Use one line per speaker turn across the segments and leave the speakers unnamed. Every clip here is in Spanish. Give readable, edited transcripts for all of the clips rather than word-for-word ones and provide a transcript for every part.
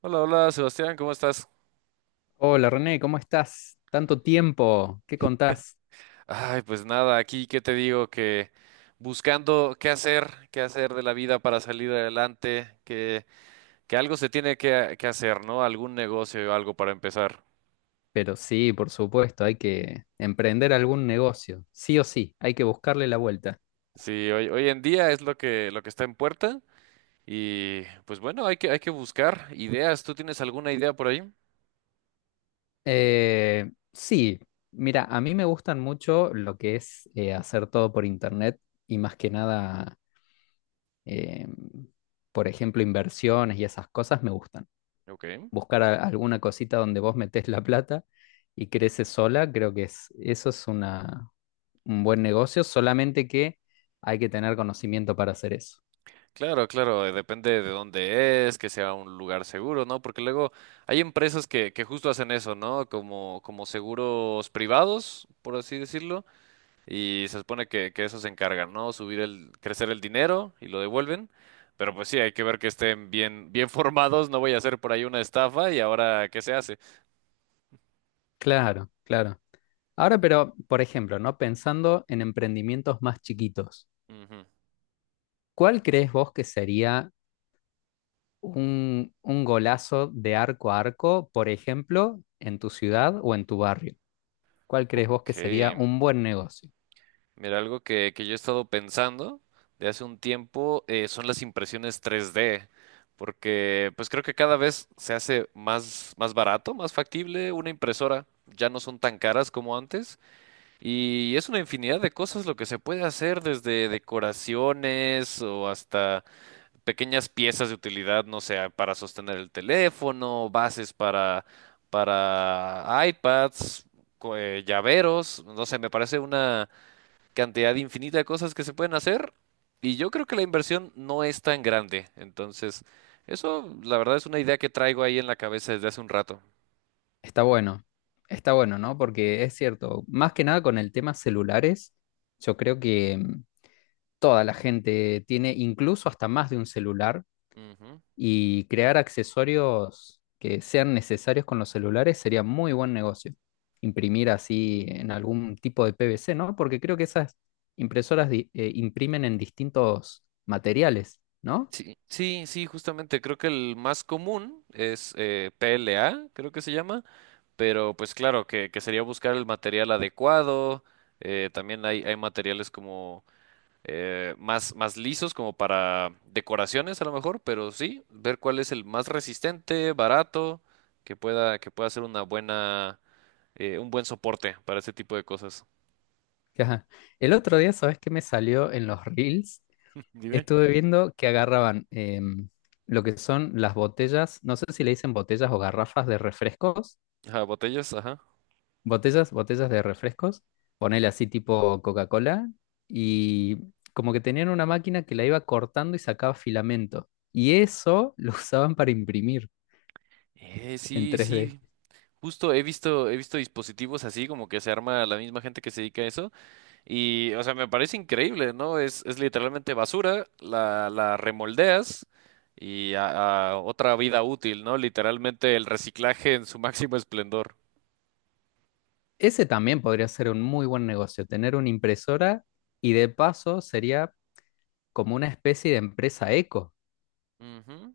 Hola, hola, Sebastián, ¿cómo estás?
Hola René, ¿cómo estás? Tanto tiempo, ¿qué contás?
Ay, pues nada, aquí qué te digo que buscando qué hacer de la vida para salir adelante, que algo se tiene que hacer, ¿no? Algún negocio o algo para empezar.
Pero sí, por supuesto, hay que emprender algún negocio, sí o sí, hay que buscarle la vuelta.
Sí, hoy en día es lo que está en puerta y pues bueno, hay que buscar ideas. ¿Tú tienes alguna idea por ahí?
Sí, mira, a mí me gustan mucho lo que es hacer todo por internet y más que nada, eh, por ejemplo, inversiones y esas cosas me gustan.
Ok.
Buscar alguna cosita donde vos metés la plata y crece sola, creo que es, eso es una, un buen negocio, solamente que hay que tener conocimiento para hacer eso.
Claro, claro, depende de dónde es, que sea un lugar seguro, ¿no? Porque luego hay empresas que justo hacen eso, ¿no? Como seguros privados, por así decirlo, y se supone que eso se encargan, ¿no? Subir el, crecer el dinero y lo devuelven. Pero pues sí, hay que ver que estén bien, bien formados, no voy a hacer por ahí una estafa y ahora, ¿qué se hace?
Claro, claro. Ahora, pero, por ejemplo, ¿no? Pensando en emprendimientos más chiquitos,
Ujú.
¿cuál crees vos que sería un golazo de arco a arco, por ejemplo, en tu ciudad o en tu barrio? ¿Cuál crees vos que
Ok.
sería un buen negocio?
Mira, algo que yo he estado pensando de hace un tiempo, son las impresiones 3D, porque pues creo que cada vez se hace más, más barato, más factible una impresora. Ya no son tan caras como antes y es una infinidad de cosas lo que se puede hacer desde decoraciones o hasta pequeñas piezas de utilidad, no sé, para sostener el teléfono, bases para iPads, llaveros, no sé, me parece una cantidad infinita de cosas que se pueden hacer y yo creo que la inversión no es tan grande. Entonces, eso la verdad es una idea que traigo ahí en la cabeza desde hace un rato.
Está bueno, está bueno, ¿no? Porque es cierto, más que nada con el tema celulares, yo creo que toda la gente tiene incluso hasta más de un celular
Ujú.
y crear accesorios que sean necesarios con los celulares sería muy buen negocio. Imprimir así en algún tipo de PVC, ¿no? Porque creo que esas impresoras imprimen en distintos materiales, ¿no?
Sí, sí, sí, justamente creo que el más común es PLA, creo que se llama, pero pues claro, que sería buscar el material adecuado, también hay materiales como más, más lisos como para decoraciones a lo mejor, pero sí, ver cuál es el más resistente, barato, que pueda ser una buena, un buen soporte para ese tipo de cosas.
Ajá. El otro día, ¿sabes qué me salió en los reels?
Dime.
Estuve viendo que agarraban lo que son las botellas, no sé si le dicen botellas o garrafas de refrescos
Ajá, botellas, ajá.
botellas de refrescos, ponele así tipo Coca-Cola, y como que tenían una máquina que la iba cortando y sacaba filamento. Y eso lo usaban para imprimir en
Sí,
3D.
sí, justo he visto dispositivos así como que se arma la misma gente que se dedica a eso. Y, o sea, me parece increíble, ¿no? Es literalmente basura, la remoldeas y a otra vida útil, ¿no? Literalmente el reciclaje en su máximo esplendor.
Ese también podría ser un muy buen negocio, tener una impresora y de paso sería como una especie de empresa eco.
Ujú.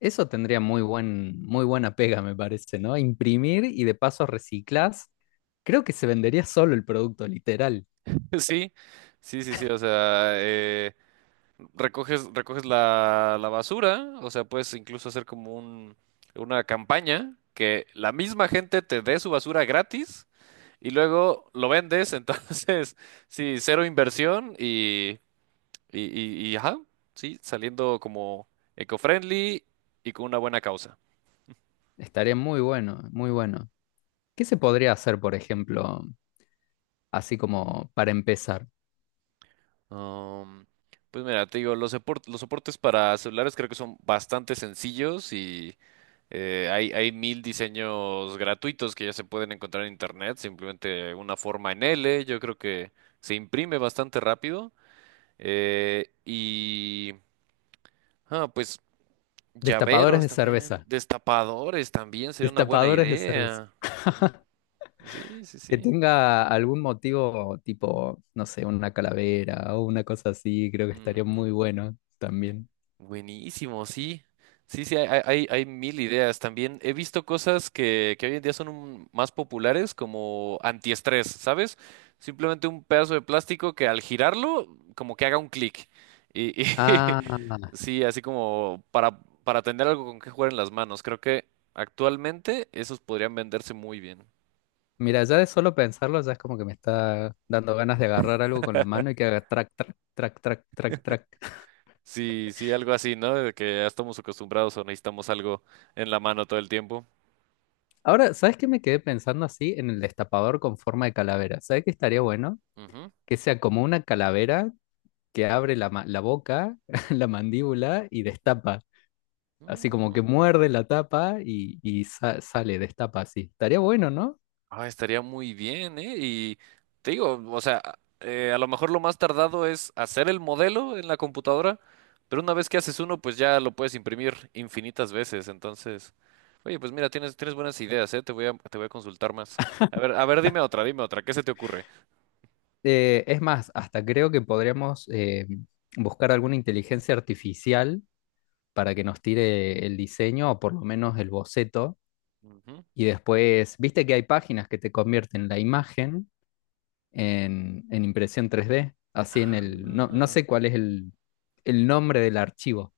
Eso tendría muy buen, muy buena pega, me parece, ¿no? Imprimir y de paso reciclás. Creo que se vendería solo el producto, literal.
Sí, sí, sí, sí, o sea, recoges, recoges la, la basura, o sea, puedes incluso hacer como un, una campaña que la misma gente te dé su basura gratis y luego lo vendes, entonces, sí, cero inversión. Y, ajá, sí, saliendo como eco-friendly y con una buena causa.
Estaría muy bueno, muy bueno. ¿Qué se
Sí.
podría hacer, por ejemplo, así como para empezar?
Um, pues mira, te digo, los soportes para celulares creo que son bastante sencillos y hay, hay mil diseños gratuitos que ya se pueden encontrar en internet, simplemente una forma en L, yo creo que se imprime bastante rápido. eh, y, pues
Destapadores
llaveros
de
también,
cerveza.
destapadores también sería una buena
Destapadores de cerveza.
idea. Sí, sí,
Que
sí.
tenga algún motivo tipo, no sé, una calavera o una cosa así, creo que estaría muy
Ujú.
bueno también.
Buenísimo, sí. Sí, sí, hay mil ideas. También he visto cosas que hoy en día son más populares como antiestrés, ¿sabes? Simplemente un pedazo de plástico que al girarlo, como que haga un clic. Y
Ah,
sí, así como para tener algo con que jugar en las manos. Creo que actualmente esos podrían venderse muy bien.
mira, ya de solo pensarlo ya es como que me está dando ganas de agarrar algo con la mano y que haga track, track, track, track, track, track.
Sí, sí, algo así, ¿no? De que ya estamos acostumbrados o necesitamos algo en la mano todo el tiempo.
Ahora, ¿sabes qué me quedé pensando así en el destapador con forma de calavera? ¿Sabes qué estaría bueno? Que sea como una calavera que abre la, la boca, la mandíbula y destapa. Así como que
Ujú.
muerde la tapa y sale, destapa así. Estaría bueno, ¿no?
Ah, estaría muy bien, ¿eh? Y te digo, o sea, a lo mejor lo más tardado es hacer el modelo en la computadora, pero una vez que haces uno, pues ya lo puedes imprimir infinitas veces. Entonces, oye, pues mira, tienes, tienes buenas ideas, ¿eh? Te voy a consultar más. A ver, dime otra, ¿qué se te ocurre?
Es más, hasta creo que podríamos buscar alguna inteligencia artificial para que nos tire el diseño o por lo menos el boceto.
Ujú.
Y después, viste que hay páginas que te convierten la imagen en impresión 3D, así en el, no, no
Ah,
sé cuál es el nombre del archivo.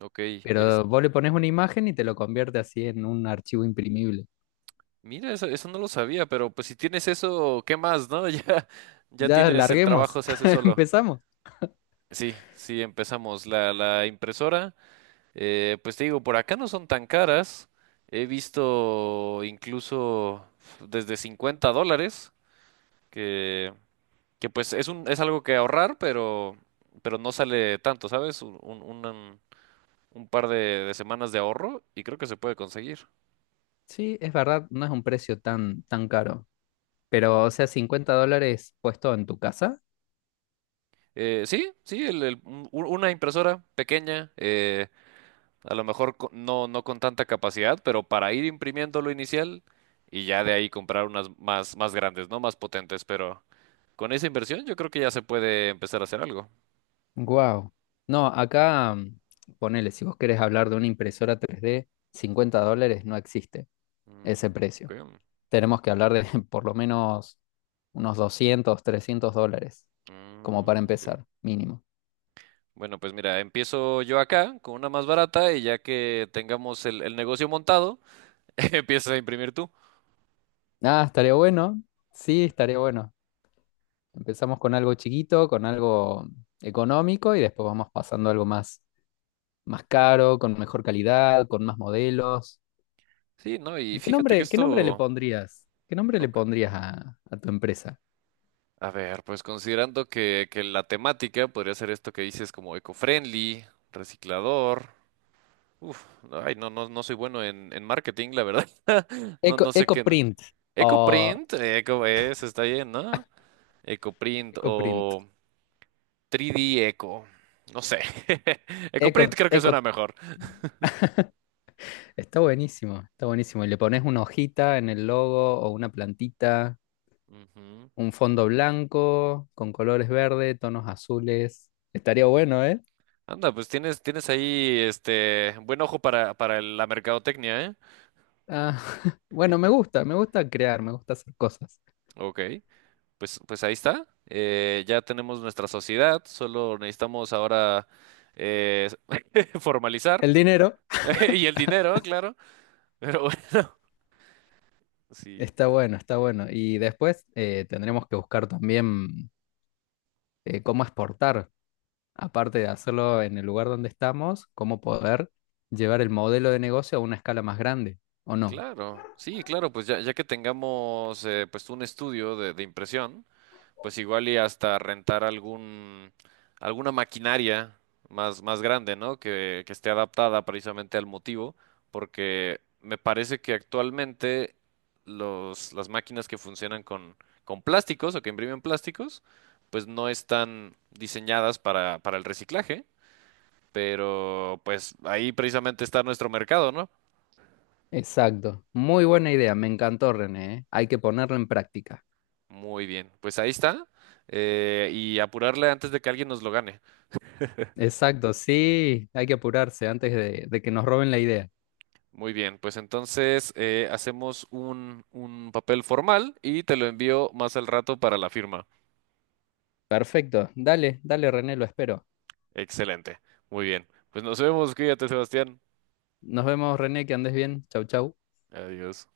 ok. es-
Pero vos le pones una imagen y te lo convierte así en un archivo imprimible.
Mira, eso no lo sabía, pero pues si tienes eso, ¿qué más, no? Ya, ya
Ya
tienes el
larguemos,
trabajo, se hace solo.
empezamos.
Sí, sí, empezamos. La impresora. Pues te digo, por acá no son tan caras. He visto incluso desde $50, que, que pues es un, es algo que ahorrar, pero no sale tanto, ¿sabes? Un par de semanas de ahorro y creo que se puede conseguir.
Sí, es verdad, no es un precio tan, tan caro. Pero, o sea, $50 puesto en tu casa.
Sí, sí, una impresora pequeña, a lo mejor no, no con tanta capacidad, pero para ir imprimiendo lo inicial y ya de ahí comprar unas más, más grandes, ¿no? Más potentes, pero con esa inversión yo creo que ya se puede empezar a hacer algo.
Wow. No, acá, ponele, si vos querés hablar de una impresora 3D, $50 no existe
Mm,
ese
ok,
precio. Tenemos que hablar de por lo menos unos $200 $300, como para
mm, ok.
empezar, mínimo.
Bueno, pues mira, empiezo yo acá con una más barata y ya que tengamos el negocio montado, empiezas a imprimir tú.
Ah, estaría bueno. Sí, estaría bueno. Empezamos con algo chiquito, con algo económico y después vamos pasando a algo más, más caro, con mejor calidad, con más modelos.
Sí, ¿no? Y
¿Y
fíjate que
qué nombre le
esto... Ujú,
pondrías? ¿Qué nombre le
ok.
pondrías a tu empresa?
A ver, pues considerando que la temática podría ser esto que dices como eco-friendly, reciclador. Uf, ay, no, no, no soy bueno en marketing, la verdad. No,
Eco,
no sé qué. No.
EcoPrint o
EcoPrint, Eco es, está bien, ¿no? EcoPrint
EcoPrint.
o 3D Eco. No sé. EcoPrint
Eco,
creo que suena
Eco,
mejor.
está buenísimo, está buenísimo. Y le pones una hojita en el logo o una plantita,
Ujú.
un fondo blanco con colores verde, tonos azules. Estaría bueno, ¿eh?
Anda, pues tienes, tienes ahí este buen ojo para la mercadotecnia, ¿eh?
Ah, bueno, me gusta crear, me gusta hacer cosas.
Ok, pues, pues ahí está. Ya tenemos nuestra sociedad, solo necesitamos ahora eh, formalizar.
El dinero
Y el dinero, claro. Pero bueno, sí.
está bueno, está bueno. Y después tendremos que buscar también cómo exportar, aparte de hacerlo en el lugar donde estamos, cómo poder llevar el modelo de negocio a una escala más grande, ¿o no?
Claro, sí, claro, pues ya, ya que tengamos pues un estudio de impresión, pues igual y hasta rentar algún alguna maquinaria más, más grande, ¿no? Que esté adaptada precisamente al motivo, porque me parece que actualmente los, las máquinas que funcionan con plásticos o que imprimen plásticos, pues no están diseñadas para el reciclaje, pero pues ahí precisamente está nuestro mercado, ¿no?
Exacto, muy buena idea, me encantó René, ¿eh? Hay que ponerla en práctica.
Muy bien, pues ahí está. Y apurarle antes de que alguien nos lo gane.
Exacto, sí, hay que apurarse antes de que nos roben la idea.
Muy bien, pues entonces, hacemos un papel formal y te lo envío más al rato para la firma.
Perfecto, dale, dale René, lo espero.
Excelente. Muy bien. Pues nos vemos. Cuídate, Sebastián.
Nos vemos René, que andes bien, chau chau.
Adiós.